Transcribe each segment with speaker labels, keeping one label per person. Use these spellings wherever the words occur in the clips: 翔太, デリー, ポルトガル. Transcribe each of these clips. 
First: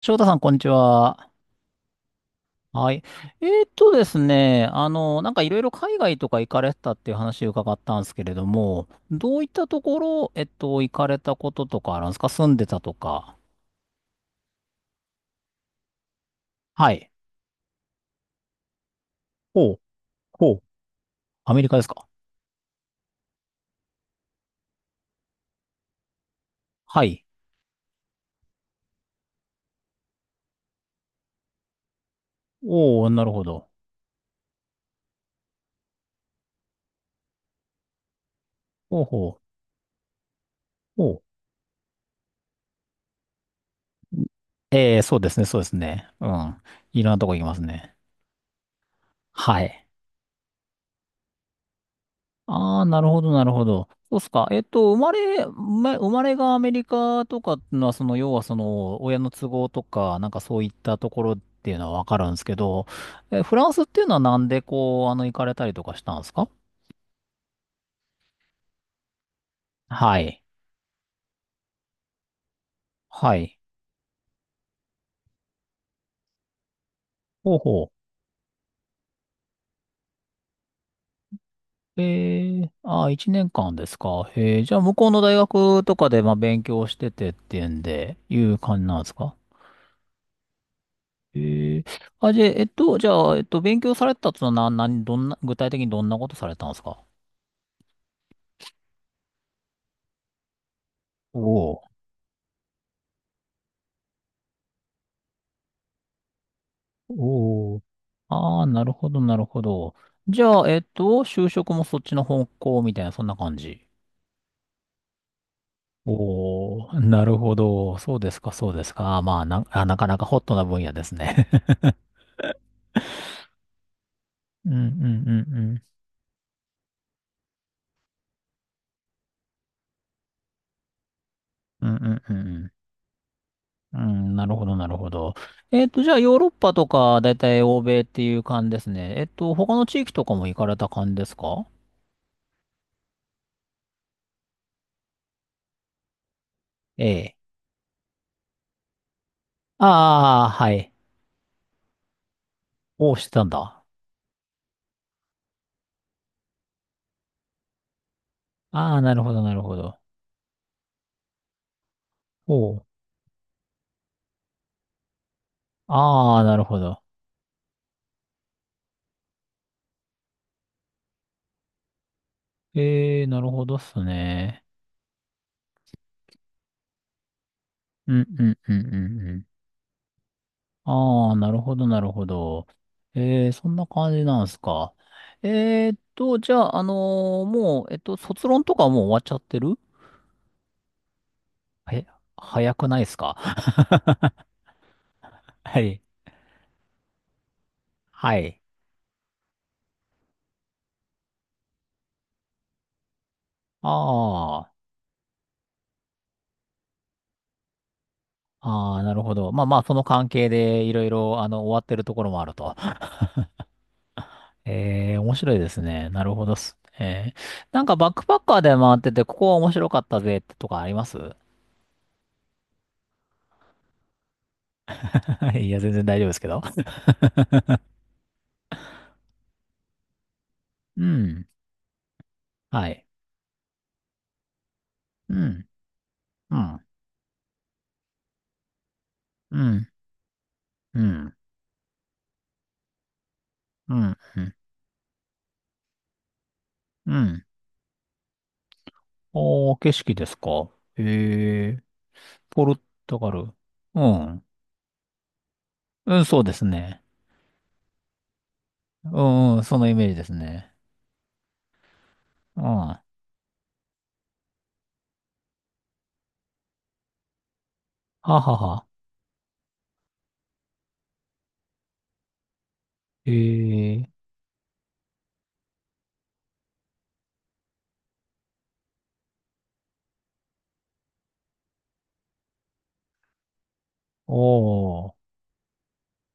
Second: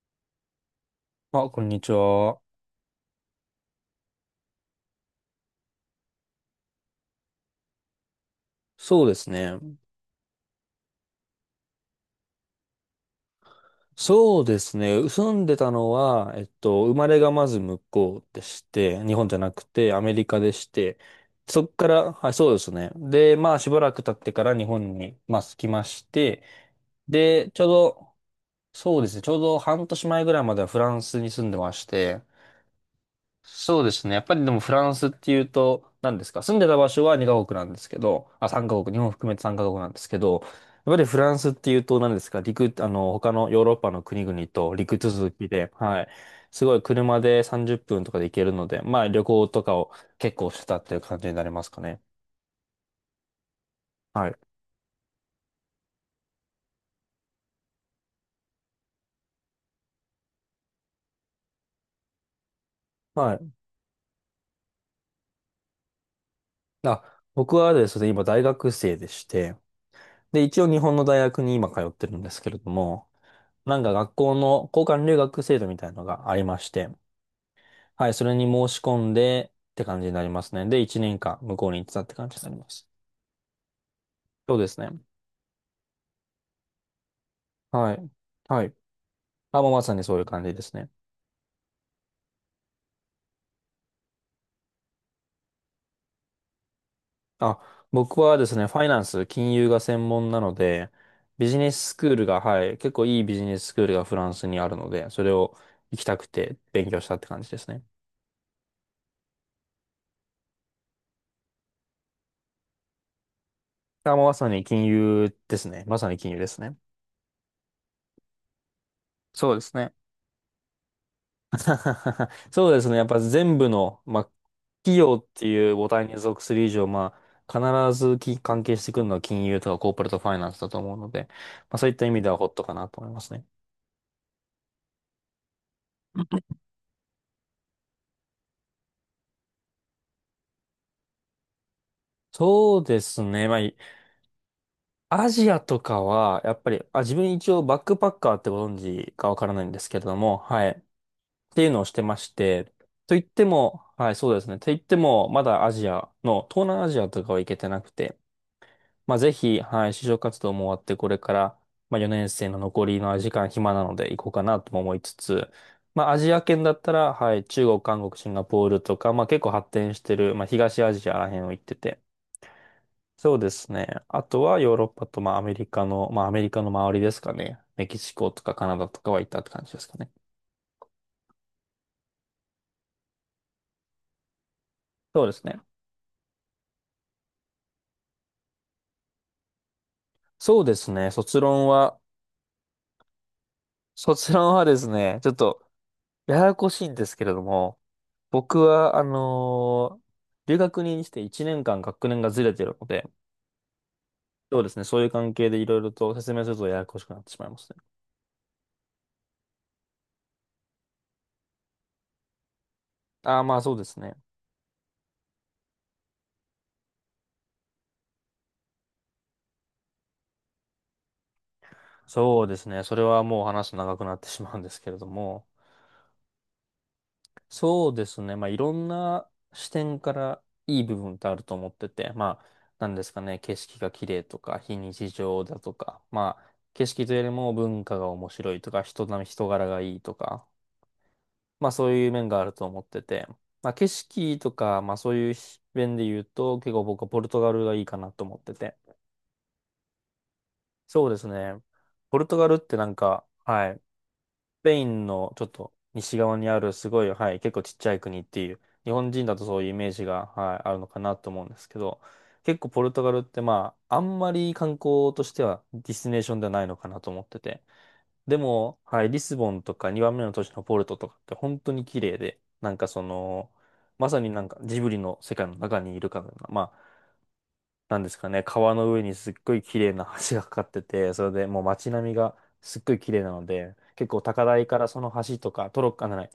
Speaker 1: 翔太さん、こんにちは。
Speaker 2: あ、こんにちは。
Speaker 1: はい。ですね、なんかいろいろ海外とか行かれてたっていう話を伺ったんですけれども、
Speaker 2: そうです
Speaker 1: どういっ
Speaker 2: ね。
Speaker 1: たところ、行かれたこととかあるんですか、住んでたとか。
Speaker 2: そうですね。住んでたのは、
Speaker 1: は
Speaker 2: 生ま
Speaker 1: い。
Speaker 2: れがまず向こうでして、日本じゃなく
Speaker 1: ほう、
Speaker 2: てアメリカ
Speaker 1: ほ
Speaker 2: で
Speaker 1: う。
Speaker 2: して、
Speaker 1: アメ
Speaker 2: そっ
Speaker 1: リカで
Speaker 2: か
Speaker 1: すか？
Speaker 2: ら、はい、そうですね。で、まあ、しばらく経ってから日本に、まあ、来まして、
Speaker 1: はい。
Speaker 2: で、ちょうど、そうですね。ちょうど半年前ぐらいまではフランスに住んでまして、
Speaker 1: おー、なるほど。
Speaker 2: そうですね。やっぱりでもフランスっていうと、何ですか、住んでた場所は2カ国なんですけど、あ、3カ国、日
Speaker 1: ほう
Speaker 2: 本含
Speaker 1: ほ
Speaker 2: め
Speaker 1: う。
Speaker 2: て3カ国なんですけど、やっぱり
Speaker 1: ほ
Speaker 2: フ
Speaker 1: う。
Speaker 2: ランスっていうと、何ですか、陸、他のヨーロッパの国々と陸
Speaker 1: そうで
Speaker 2: 続
Speaker 1: すね、
Speaker 2: き
Speaker 1: そうで
Speaker 2: で、
Speaker 1: す
Speaker 2: はい。
Speaker 1: ね。うん。
Speaker 2: すごい
Speaker 1: いろんな
Speaker 2: 車
Speaker 1: とこ
Speaker 2: で
Speaker 1: 行きます
Speaker 2: 30
Speaker 1: ね。
Speaker 2: 分とかで行けるので、まあ旅行と
Speaker 1: は
Speaker 2: か
Speaker 1: い。
Speaker 2: を結構してたっていう感じになりますかね。
Speaker 1: ああ、なるほど、なるほど。そうっ
Speaker 2: は
Speaker 1: す
Speaker 2: い。
Speaker 1: か。生まれがアメリカとかっていうのは、その、要はその、親の都合とか、なんかそういったところっていうのはわかるんですけど、
Speaker 2: は
Speaker 1: え、
Speaker 2: い。
Speaker 1: フランスっていうのはなんでこう、行かれたりとかしたんですか？
Speaker 2: あ、僕はですね、今大学生でして、
Speaker 1: はい。
Speaker 2: で、一応日本の大学に今通ってるんですけれども、
Speaker 1: はい。
Speaker 2: なんか学校の交換留学制度みたいなのがありまして、
Speaker 1: ほうほ
Speaker 2: はい、それに申し込んでって感じになりますね。で、1年間向こうに行ってた
Speaker 1: う。
Speaker 2: って感じになり
Speaker 1: え
Speaker 2: ま
Speaker 1: え、
Speaker 2: す。
Speaker 1: ああ、一年間ですか。
Speaker 2: そう
Speaker 1: ええ、
Speaker 2: で
Speaker 1: じ
Speaker 2: す
Speaker 1: ゃあ、
Speaker 2: ね。
Speaker 1: 向こうの大学とかで、まあ、勉強しててっていうん
Speaker 2: はい。
Speaker 1: で、いう
Speaker 2: はい。
Speaker 1: 感じなんですか？
Speaker 2: あ、もうまさにそういう感じですね。
Speaker 1: ええ、あ、じゃあ、勉強されてたと、何どんな、具体的にどんなことされたんですか？
Speaker 2: あ、僕はですね、ファイナンス、金融が専門なので、
Speaker 1: お
Speaker 2: ビジネ
Speaker 1: お、
Speaker 2: ススクールが、はい、結構いいビジネススクールがフランスにあるので、それを行きたくて勉強したって感じです
Speaker 1: お
Speaker 2: ね。
Speaker 1: お、ああー、なるほど、なるほど。じゃあ、就職もそっちの方向みたいな、そんな感じ。
Speaker 2: あ、もうまさに金融ですね。まさに金融ですね。
Speaker 1: おお、なるほど。そうですか、そうですか。まあ、
Speaker 2: そうですね。
Speaker 1: なかなかホットな分野ですね。
Speaker 2: そうですね。やっぱ全部の、まあ、
Speaker 1: うん、う
Speaker 2: 企
Speaker 1: ん、
Speaker 2: 業って
Speaker 1: う
Speaker 2: いう
Speaker 1: ん。
Speaker 2: 母体に属する以上、まあ、必ず関係してくるのは金融とかコーポレートファイナンスだと思うので、まあ、そ
Speaker 1: う
Speaker 2: ういっ
Speaker 1: ん、う
Speaker 2: た意味
Speaker 1: ん、
Speaker 2: で
Speaker 1: う
Speaker 2: は
Speaker 1: ん。
Speaker 2: ホッ
Speaker 1: う
Speaker 2: ト
Speaker 1: ん、
Speaker 2: かなと思いますね。
Speaker 1: うん、なるほど、なるほど。じゃあ、ヨーロッパとか、だいたい欧米っていう感じですね。他の地域とかも行かれた感じですか？
Speaker 2: そうですね。アジアとかは、やっぱり、あ、
Speaker 1: え
Speaker 2: 自分
Speaker 1: え。
Speaker 2: 一応バックパッカーってご存知かわからないんですけれども、
Speaker 1: ああ、
Speaker 2: はい。
Speaker 1: は
Speaker 2: っ
Speaker 1: い。
Speaker 2: ていうのをしてまして、
Speaker 1: お
Speaker 2: と
Speaker 1: ー、
Speaker 2: 言っ
Speaker 1: して
Speaker 2: て
Speaker 1: たんだ。
Speaker 2: も、はい、そうですね。と言っても、まだアジアの、東南アジアとかは行けてなくて、
Speaker 1: ああ、
Speaker 2: ま
Speaker 1: な
Speaker 2: あ、
Speaker 1: る
Speaker 2: ぜ
Speaker 1: ほど、な
Speaker 2: ひ、
Speaker 1: るほ
Speaker 2: はい、
Speaker 1: ど。
Speaker 2: 就職活動も終わって、これから、まあ、4年生の
Speaker 1: お
Speaker 2: 残
Speaker 1: う。
Speaker 2: りの時間暇なので行こうかなとも思いつつ、まあ、アジ
Speaker 1: あ
Speaker 2: ア
Speaker 1: あ、な
Speaker 2: 圏
Speaker 1: る
Speaker 2: だ
Speaker 1: ほ
Speaker 2: った
Speaker 1: ど。
Speaker 2: ら、はい、中国、韓国、シンガポールとか、まあ、結構発展してる、まあ、東アジアらへんを行ってて。
Speaker 1: ええ、
Speaker 2: そう
Speaker 1: な
Speaker 2: で
Speaker 1: るほ
Speaker 2: す
Speaker 1: どっ
Speaker 2: ね。
Speaker 1: す
Speaker 2: あとは
Speaker 1: ね。
Speaker 2: ヨーロッパと、まあ、アメリカの、まあ、アメリカの周りですかね。メキシ
Speaker 1: うん、
Speaker 2: コと
Speaker 1: う
Speaker 2: か
Speaker 1: ん、
Speaker 2: カ
Speaker 1: う
Speaker 2: ナ
Speaker 1: ん、
Speaker 2: ダ
Speaker 1: うん、
Speaker 2: とかは行っ
Speaker 1: う
Speaker 2: たっ
Speaker 1: ん。
Speaker 2: て感じですかね。
Speaker 1: ああ、なるほど、なるほど。ええ、そんな感じなんすか。
Speaker 2: そうですね。
Speaker 1: じゃあ、もう、卒論とかはもう終わっちゃってる？
Speaker 2: そうですね。卒論は、
Speaker 1: え、早くないっすか？
Speaker 2: 卒論はですね、ちょっと、
Speaker 1: はい。
Speaker 2: ややこしいんですけれども、
Speaker 1: は
Speaker 2: 僕
Speaker 1: い。
Speaker 2: は、留学にして1年間学年がずれてるので、そうで
Speaker 1: あ
Speaker 2: すね、そういう関係でいろいろと説明するとややこしくなってしまいますね。
Speaker 1: あ、ああ、なるほど。まあまあ、その関係でいろいろ、終わってるところもあると。
Speaker 2: ああ、まあそうですね。
Speaker 1: ええ、面白いですね。なるほどっす。ええ、なんかバックパッカーで回ってて、ここは面白かったぜってとかあります？
Speaker 2: そうですね、それはもう話すと長くなってしまうんですけれども、
Speaker 1: いや、全然大丈夫ですけど。
Speaker 2: そうですね、まあいろんな視点からいい部
Speaker 1: う
Speaker 2: 分ってある
Speaker 1: ん。
Speaker 2: と思ってて、まあ、
Speaker 1: は
Speaker 2: なんで
Speaker 1: い。
Speaker 2: すかね、景色が綺麗とか、非日
Speaker 1: う
Speaker 2: 常だ
Speaker 1: ん。
Speaker 2: とか、まあ、
Speaker 1: う
Speaker 2: 景
Speaker 1: ん。
Speaker 2: 色というよりも文化が面白いとか、人並み、人
Speaker 1: う
Speaker 2: 柄が
Speaker 1: ん。
Speaker 2: いいとか、
Speaker 1: うん。
Speaker 2: まあそういう面があると思ってて、まあ景
Speaker 1: うん。
Speaker 2: 色
Speaker 1: う
Speaker 2: と
Speaker 1: ん。
Speaker 2: か、まあそういう面で言うと、結構僕は
Speaker 1: う
Speaker 2: ポルト
Speaker 1: ん、
Speaker 2: ガルがいいかなと思ってて。
Speaker 1: おー、景色ですか。
Speaker 2: そうですね。
Speaker 1: ええ、
Speaker 2: ポルトガルっ
Speaker 1: ポル
Speaker 2: てなん
Speaker 1: ト
Speaker 2: か、
Speaker 1: ガル。
Speaker 2: はい、
Speaker 1: うん。
Speaker 2: スペインのちょっと
Speaker 1: う
Speaker 2: 西
Speaker 1: ん、
Speaker 2: 側
Speaker 1: そう
Speaker 2: に
Speaker 1: で
Speaker 2: あ
Speaker 1: す
Speaker 2: るす
Speaker 1: ね。
Speaker 2: ごい、はい、結構ちっちゃい国っていう、日
Speaker 1: う
Speaker 2: 本人だと
Speaker 1: ん、
Speaker 2: そ
Speaker 1: う
Speaker 2: う
Speaker 1: ん、
Speaker 2: いうイ
Speaker 1: そ
Speaker 2: メ
Speaker 1: の
Speaker 2: ー
Speaker 1: イ
Speaker 2: ジ
Speaker 1: メージで
Speaker 2: が、
Speaker 1: す
Speaker 2: はい、あ
Speaker 1: ね。
Speaker 2: るのかなと思うんですけど、結
Speaker 1: うん。
Speaker 2: 構ポルト
Speaker 1: は
Speaker 2: ガルってまあ、あんまり観光としてはディスティネーションではないのかなと思ってて。で
Speaker 1: は
Speaker 2: も、
Speaker 1: は
Speaker 2: はい、リスボンとか2番目の都市のポルトとかって本当に綺麗で、なんかそ
Speaker 1: え、
Speaker 2: の、
Speaker 1: え、
Speaker 2: まさになんかジブリの世界の中にいるかのような、まあ、なんですかね、川の上にすっごい綺麗な橋がかかってて、それでもう街並みがすっごい綺麗なので、結構
Speaker 1: お
Speaker 2: 高台からその
Speaker 1: ー、
Speaker 2: 橋とか、トロッコ、あ、ない、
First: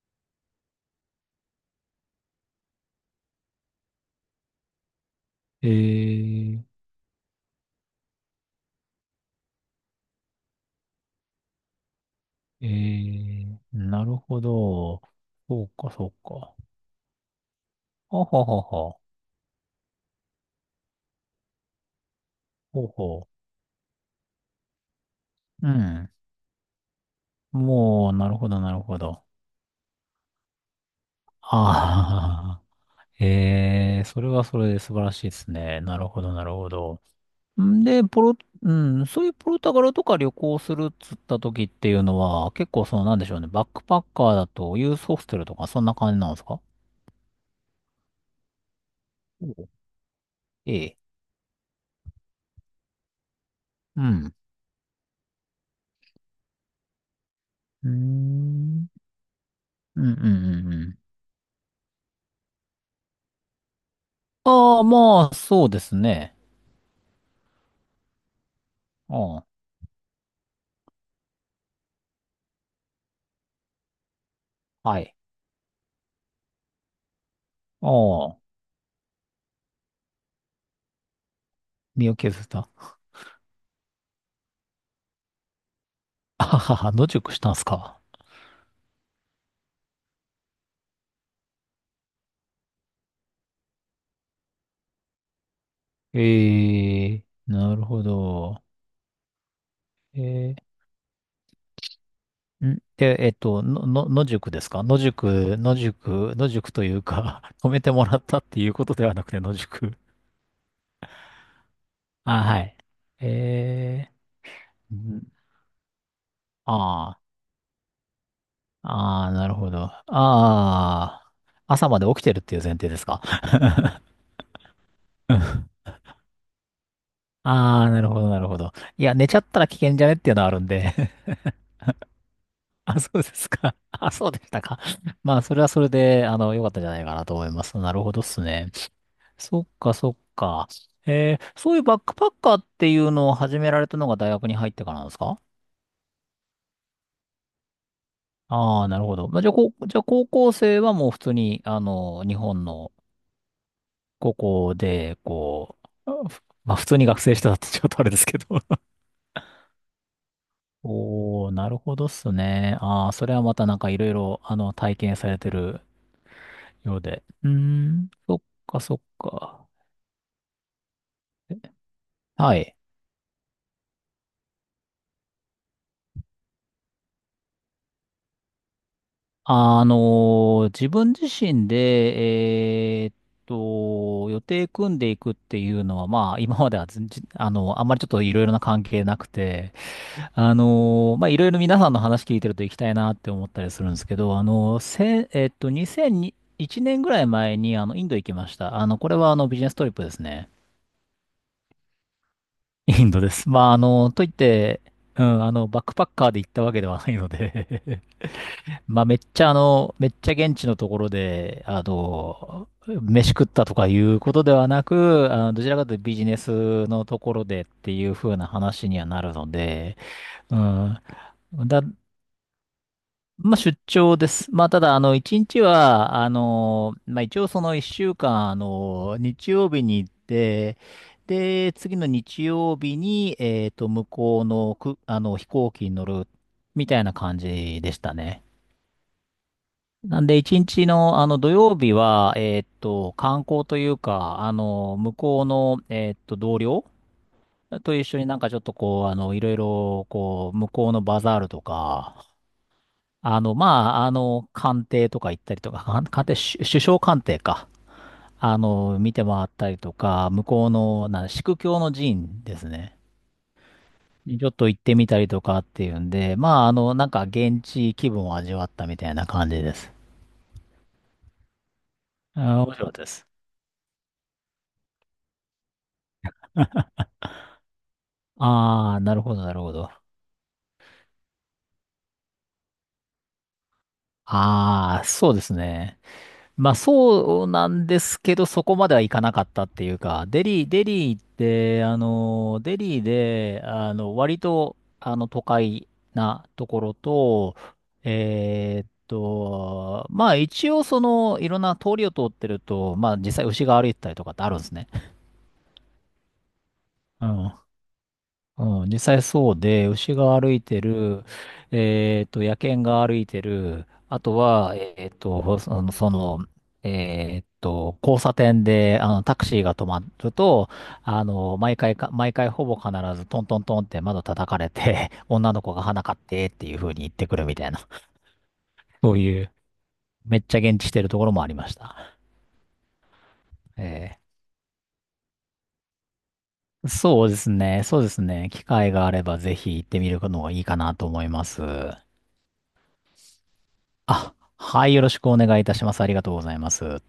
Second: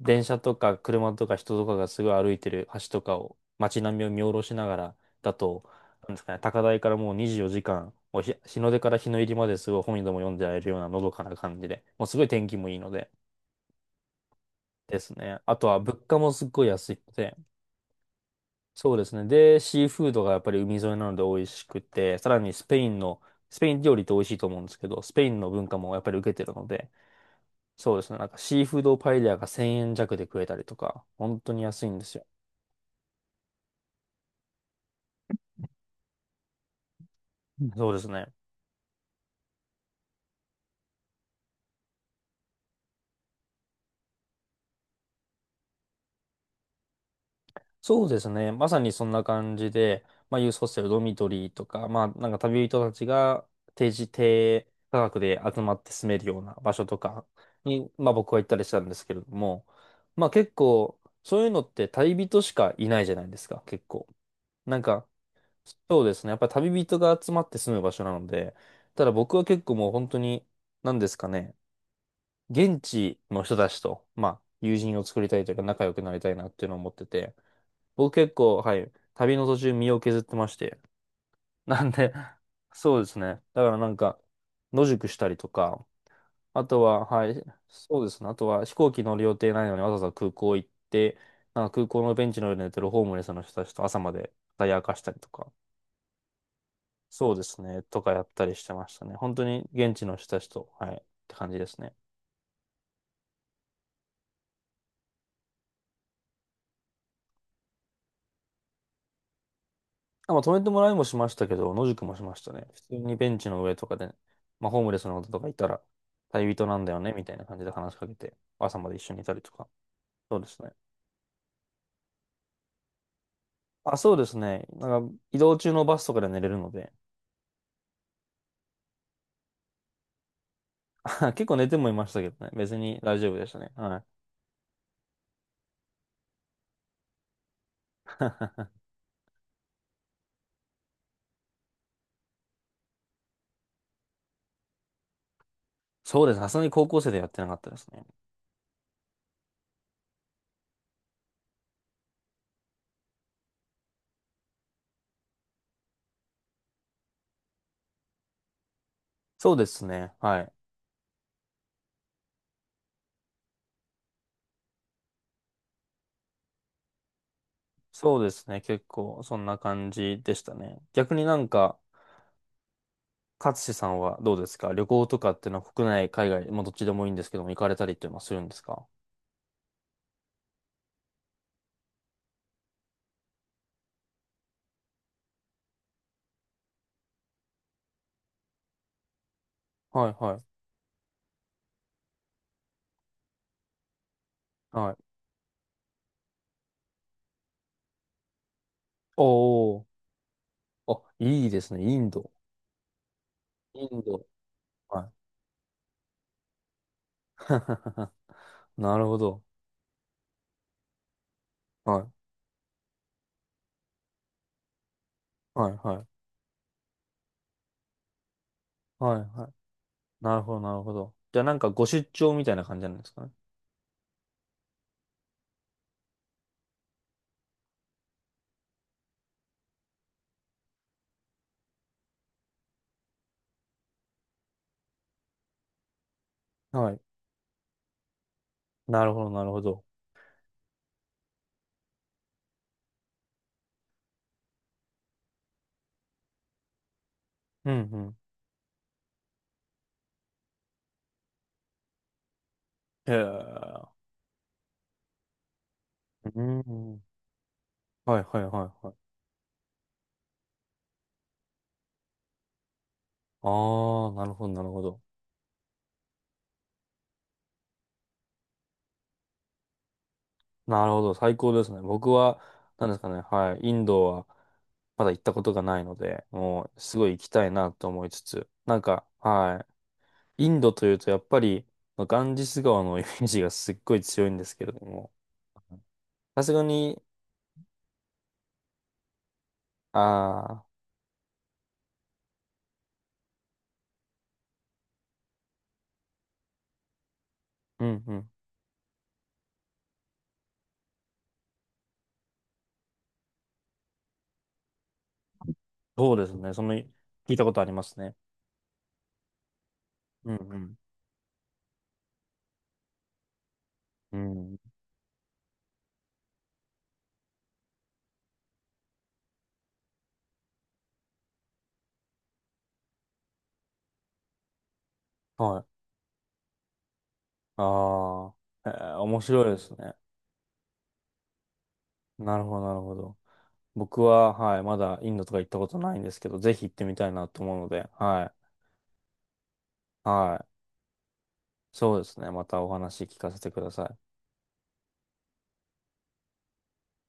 Speaker 2: 電車とか車とか人とかがすごい歩いてる橋とかを街並みを見下ろしながらだと、
Speaker 1: え
Speaker 2: なんですかね、高
Speaker 1: え、
Speaker 2: 台からもう24時間、もう日、日の出から日の入りまですごい本にでも読んでられるようなのどかな感じで、もうすごい天気
Speaker 1: え
Speaker 2: もいいので
Speaker 1: え、なるほ
Speaker 2: で
Speaker 1: ど。
Speaker 2: すね。あ
Speaker 1: そ
Speaker 2: と
Speaker 1: う
Speaker 2: は
Speaker 1: か、
Speaker 2: 物
Speaker 1: そ
Speaker 2: 価
Speaker 1: う
Speaker 2: もすっ
Speaker 1: か。
Speaker 2: ごい安いので、
Speaker 1: ほほほ
Speaker 2: そう
Speaker 1: ほ。
Speaker 2: ですね。で、シーフードがやっぱり海沿いなので美味しくて、さらにスペ
Speaker 1: ほ
Speaker 2: インの、
Speaker 1: ほ。
Speaker 2: スペイン料理って美味しいと思うんですけど、スペインの文
Speaker 1: う
Speaker 2: 化もやっ
Speaker 1: ん。
Speaker 2: ぱり受けてるので、そうで
Speaker 1: も
Speaker 2: す
Speaker 1: う、
Speaker 2: ね。なん
Speaker 1: なる
Speaker 2: か
Speaker 1: ほど、
Speaker 2: シー
Speaker 1: な
Speaker 2: フ
Speaker 1: る
Speaker 2: ード
Speaker 1: ほ
Speaker 2: パエ
Speaker 1: ど。
Speaker 2: リアが1000円弱で食えたりとか、本当に安いんですよ。
Speaker 1: ああ、ええ、それはそれで素晴らしいですね。なるほど、なるほど。ん
Speaker 2: そうで
Speaker 1: で、
Speaker 2: すね。
Speaker 1: うん、そういうポルトガルとか旅行するっつった時っていうのは、結構その、なんでしょうね、バックパッカーだとユースホステルとかそんな感じなんですか？
Speaker 2: そうですね。まさにそんな
Speaker 1: お
Speaker 2: 感
Speaker 1: う、
Speaker 2: じで、まあ、ユースホ
Speaker 1: え
Speaker 2: ステル、
Speaker 1: え。
Speaker 2: ドミトリーとか、まあ、なんか旅人たちが定
Speaker 1: う
Speaker 2: 時
Speaker 1: ん。
Speaker 2: 低価格で集まって住めるような場所とか
Speaker 1: うー
Speaker 2: に、まあ、僕は行ったりした
Speaker 1: ん、
Speaker 2: んですけれども、
Speaker 1: うん、うん、う
Speaker 2: まあ、結
Speaker 1: ん、う
Speaker 2: 構、
Speaker 1: ん。
Speaker 2: そういうのって旅人しかいないじゃないですか、結構。な
Speaker 1: あ
Speaker 2: ん
Speaker 1: あ、
Speaker 2: か、
Speaker 1: まあ、そうです
Speaker 2: そうですね。
Speaker 1: ね。
Speaker 2: やっぱり旅人が集まって住む場所なので、ただ僕
Speaker 1: あ
Speaker 2: は結構もう本当に、なんですかね、現地の人たちと、まあ、友
Speaker 1: あ、
Speaker 2: 人
Speaker 1: は
Speaker 2: を
Speaker 1: い。
Speaker 2: 作りたいというか仲良くなりたいなっていうのを思ってて、僕結
Speaker 1: ああ、
Speaker 2: 構、はい、旅の途中身を削ってまして。なん
Speaker 1: 身
Speaker 2: で、
Speaker 1: を 削った。
Speaker 2: そうですね。だからなんか、野宿したりとか、
Speaker 1: あ
Speaker 2: あ
Speaker 1: は
Speaker 2: と
Speaker 1: は、
Speaker 2: は、
Speaker 1: 野
Speaker 2: は
Speaker 1: 宿し
Speaker 2: い、
Speaker 1: たんすか？
Speaker 2: そうですね。あとは飛行機乗る予定ないのにわざわざ空港行って、なんか空港のベンチの上で寝てるホームレスの人たちと朝まで語り明かしたりとか、
Speaker 1: ええ、
Speaker 2: そうです
Speaker 1: な
Speaker 2: ね。
Speaker 1: る
Speaker 2: と
Speaker 1: ほ
Speaker 2: かやったりし
Speaker 1: ど。
Speaker 2: てましたね。本当に現地の人たちと、
Speaker 1: え
Speaker 2: はい、って感じですね。
Speaker 1: え、んで、野宿ですか？野宿、野宿、野宿というか、止めてもらったっていうことではなくて、野宿。
Speaker 2: あ、まあ、止めてもらいもしましたけど、野宿もしまし
Speaker 1: あ、
Speaker 2: た
Speaker 1: は
Speaker 2: ね。
Speaker 1: い。
Speaker 2: 普通にベンチの上とか
Speaker 1: え
Speaker 2: で、まあ、ホーム
Speaker 1: え、
Speaker 2: レスの方
Speaker 1: ん、
Speaker 2: とかいたら、旅人なんだよね、
Speaker 1: ああ、
Speaker 2: みたいな感じで話しかけて、朝まで一緒にい
Speaker 1: あ
Speaker 2: た
Speaker 1: あ、
Speaker 2: り
Speaker 1: な
Speaker 2: と
Speaker 1: る
Speaker 2: か。
Speaker 1: ほど。あ
Speaker 2: そうですね。
Speaker 1: あ、朝まで起きてるっていう前提ですか。
Speaker 2: あ、そうですね。なんか、移動中 のバスとかで寝れるので、
Speaker 1: ああ、なるほど、なるほど。いや、寝ちゃったら危険じゃねっていうのはあるんで。
Speaker 2: 結構寝てもいましたけどね。別に
Speaker 1: あ、そ
Speaker 2: 大
Speaker 1: うで
Speaker 2: 丈夫で
Speaker 1: す
Speaker 2: したね。
Speaker 1: か。
Speaker 2: は
Speaker 1: あ、
Speaker 2: い。
Speaker 1: そうでしたか。まあ、それはそれで、良かったんじゃないかなと思います。なるほどっすね。そっか、そっか。そういうバックパッカーっていうのを始められたのが大学に入ってからなんですか？
Speaker 2: そうです。さすがに高校生でやってなかったですね。
Speaker 1: ああー、なるほど。まあ、じゃあ、こう、じゃあ高校生はもう普通に、日本の高校で、こう、まあ、普通に学生してたってちょっとあれですけど。
Speaker 2: そうですね。はい。
Speaker 1: おー、なるほどっすね。ああ、それはまたなんかいろいろ、体験されてるようで。うーん、
Speaker 2: そうで
Speaker 1: そっ
Speaker 2: すね。
Speaker 1: か、
Speaker 2: 結
Speaker 1: そっ
Speaker 2: 構、そんな
Speaker 1: か。
Speaker 2: 感じでしたね。逆になんか、
Speaker 1: はい。
Speaker 2: 勝志さんはどうですか、旅行とかっていうのは国内、海外、まあどっちでもいいんですけども、行かれたりっていうのはするんですか？
Speaker 1: 自分自身で、予定組んでいくっていうのは、まあ、今まではずんじ、あの、あんまりちょっといろいろな関係なくて、
Speaker 2: はいはい。
Speaker 1: まあ、いろいろ皆さんの話聞いてると行きたいなって思ったりするんですけど、あのー
Speaker 2: はい。
Speaker 1: せ、えっと、2001年ぐらい前に、インド行きました。これはビジネス
Speaker 2: おー。
Speaker 1: トリップですね。
Speaker 2: あ、いいですね。インド。
Speaker 1: インドです。まあ、
Speaker 2: イン
Speaker 1: と
Speaker 2: ド。
Speaker 1: いって、
Speaker 2: は
Speaker 1: うん、バックパッカーで行ったわけではないの
Speaker 2: い。
Speaker 1: で、
Speaker 2: な
Speaker 1: まあ、
Speaker 2: る
Speaker 1: め
Speaker 2: ほ
Speaker 1: っち
Speaker 2: ど。
Speaker 1: ゃめっちゃ現地のところで、
Speaker 2: はい。
Speaker 1: 飯食ったとかいうことではなく、どち
Speaker 2: はい
Speaker 1: らか
Speaker 2: は
Speaker 1: というとビ
Speaker 2: い。
Speaker 1: ジネスのところでっていう風な話には
Speaker 2: はい
Speaker 1: なる
Speaker 2: は
Speaker 1: の
Speaker 2: い。
Speaker 1: で、
Speaker 2: なるほ
Speaker 1: う
Speaker 2: ど、なるほ
Speaker 1: ん、
Speaker 2: ど。じゃあなんか
Speaker 1: だ、
Speaker 2: ご出張みたいな感じなんですかね。
Speaker 1: まあ、出張です。まあ、ただ、一日は、まあ、一応その一週間、日曜日に行って、で、次の日曜日に、向こうの、く、あの、飛行機に乗る、み
Speaker 2: は
Speaker 1: た
Speaker 2: い。
Speaker 1: いな感じでしたね。
Speaker 2: なるほど、なるほど。
Speaker 1: なんで、一日の、土曜日は、観光というか、向こうの、同僚
Speaker 2: うん
Speaker 1: と
Speaker 2: う
Speaker 1: 一
Speaker 2: ん。
Speaker 1: 緒になんかちょっとこう、いろいろ、こう、向こうのバザールとか、
Speaker 2: へえ。
Speaker 1: まあ、官邸とか行ったりとか、官邸、
Speaker 2: う
Speaker 1: 首首
Speaker 2: ん。
Speaker 1: 相官邸か。
Speaker 2: はいはいはいはい。
Speaker 1: 見て回ったりとか、向こうの、宿教の寺院ですね。
Speaker 2: ああ、なる
Speaker 1: にち
Speaker 2: ほ
Speaker 1: ょっ
Speaker 2: ど、な
Speaker 1: と
Speaker 2: る
Speaker 1: 行っ
Speaker 2: ほ
Speaker 1: て
Speaker 2: ど。
Speaker 1: みたりとかっていうんで、まあ、なんか現地気分を味わったみたいな感じです。
Speaker 2: なるほど。最高ですね。僕は、
Speaker 1: あー、面白
Speaker 2: なん
Speaker 1: かっ
Speaker 2: です
Speaker 1: たで
Speaker 2: かね。
Speaker 1: す。
Speaker 2: はい。インドは、まだ行ったことがないので、もう、すごい行きたいなと思いつつ、なん
Speaker 1: ああ、
Speaker 2: か、
Speaker 1: なるほど、なる
Speaker 2: は
Speaker 1: ほど。
Speaker 2: い。インドというと、やっぱり、ガンジス川のイメージがすっごい強いんですけれど
Speaker 1: ああ、
Speaker 2: も、
Speaker 1: そうですね。
Speaker 2: さすが
Speaker 1: まあ
Speaker 2: に、
Speaker 1: そうなんですけど、そこまではいかなかったっていうか、デ
Speaker 2: ああ、
Speaker 1: リー、デリーって、デリーで、割と、都会なところと、
Speaker 2: うんうん。
Speaker 1: まあ一応その、いろんな通りを通ってると、まあ実際牛が歩いてたりとかってあるんですね。
Speaker 2: そうですね。その、聞
Speaker 1: う
Speaker 2: いたこと
Speaker 1: ん、
Speaker 2: ありますね。
Speaker 1: うん、実際そうで、牛
Speaker 2: うん
Speaker 1: が歩
Speaker 2: う
Speaker 1: い
Speaker 2: ん。
Speaker 1: てる、野犬が歩いてる、
Speaker 2: う
Speaker 1: あと
Speaker 2: ん。
Speaker 1: は、交差点で、タクシーが止まると、毎回ほぼ必ずトントントンって窓叩かれて、女
Speaker 2: は
Speaker 1: の
Speaker 2: い。
Speaker 1: 子が花買ってっていう風に言ってくるみたいな、
Speaker 2: ああ、えー
Speaker 1: そう
Speaker 2: 面
Speaker 1: い
Speaker 2: 白い
Speaker 1: う、
Speaker 2: ですね。
Speaker 1: めっちゃ現地してるところもありました。
Speaker 2: なるほど、なるほど。
Speaker 1: え
Speaker 2: 僕
Speaker 1: ー
Speaker 2: は、はい、まだインドとか行ったことないんですけど、ぜひ行ってみたい
Speaker 1: そ
Speaker 2: な
Speaker 1: うで
Speaker 2: と
Speaker 1: す
Speaker 2: 思うの
Speaker 1: ね、
Speaker 2: で、
Speaker 1: そうです
Speaker 2: はい。
Speaker 1: ね、機会があればぜひ行ってみる
Speaker 2: は
Speaker 1: の
Speaker 2: い。
Speaker 1: がいいかなと思います。
Speaker 2: そうですね。またお話聞かせてください。
Speaker 1: あ、はい、よろしくお願いいたします。ありがとうございます。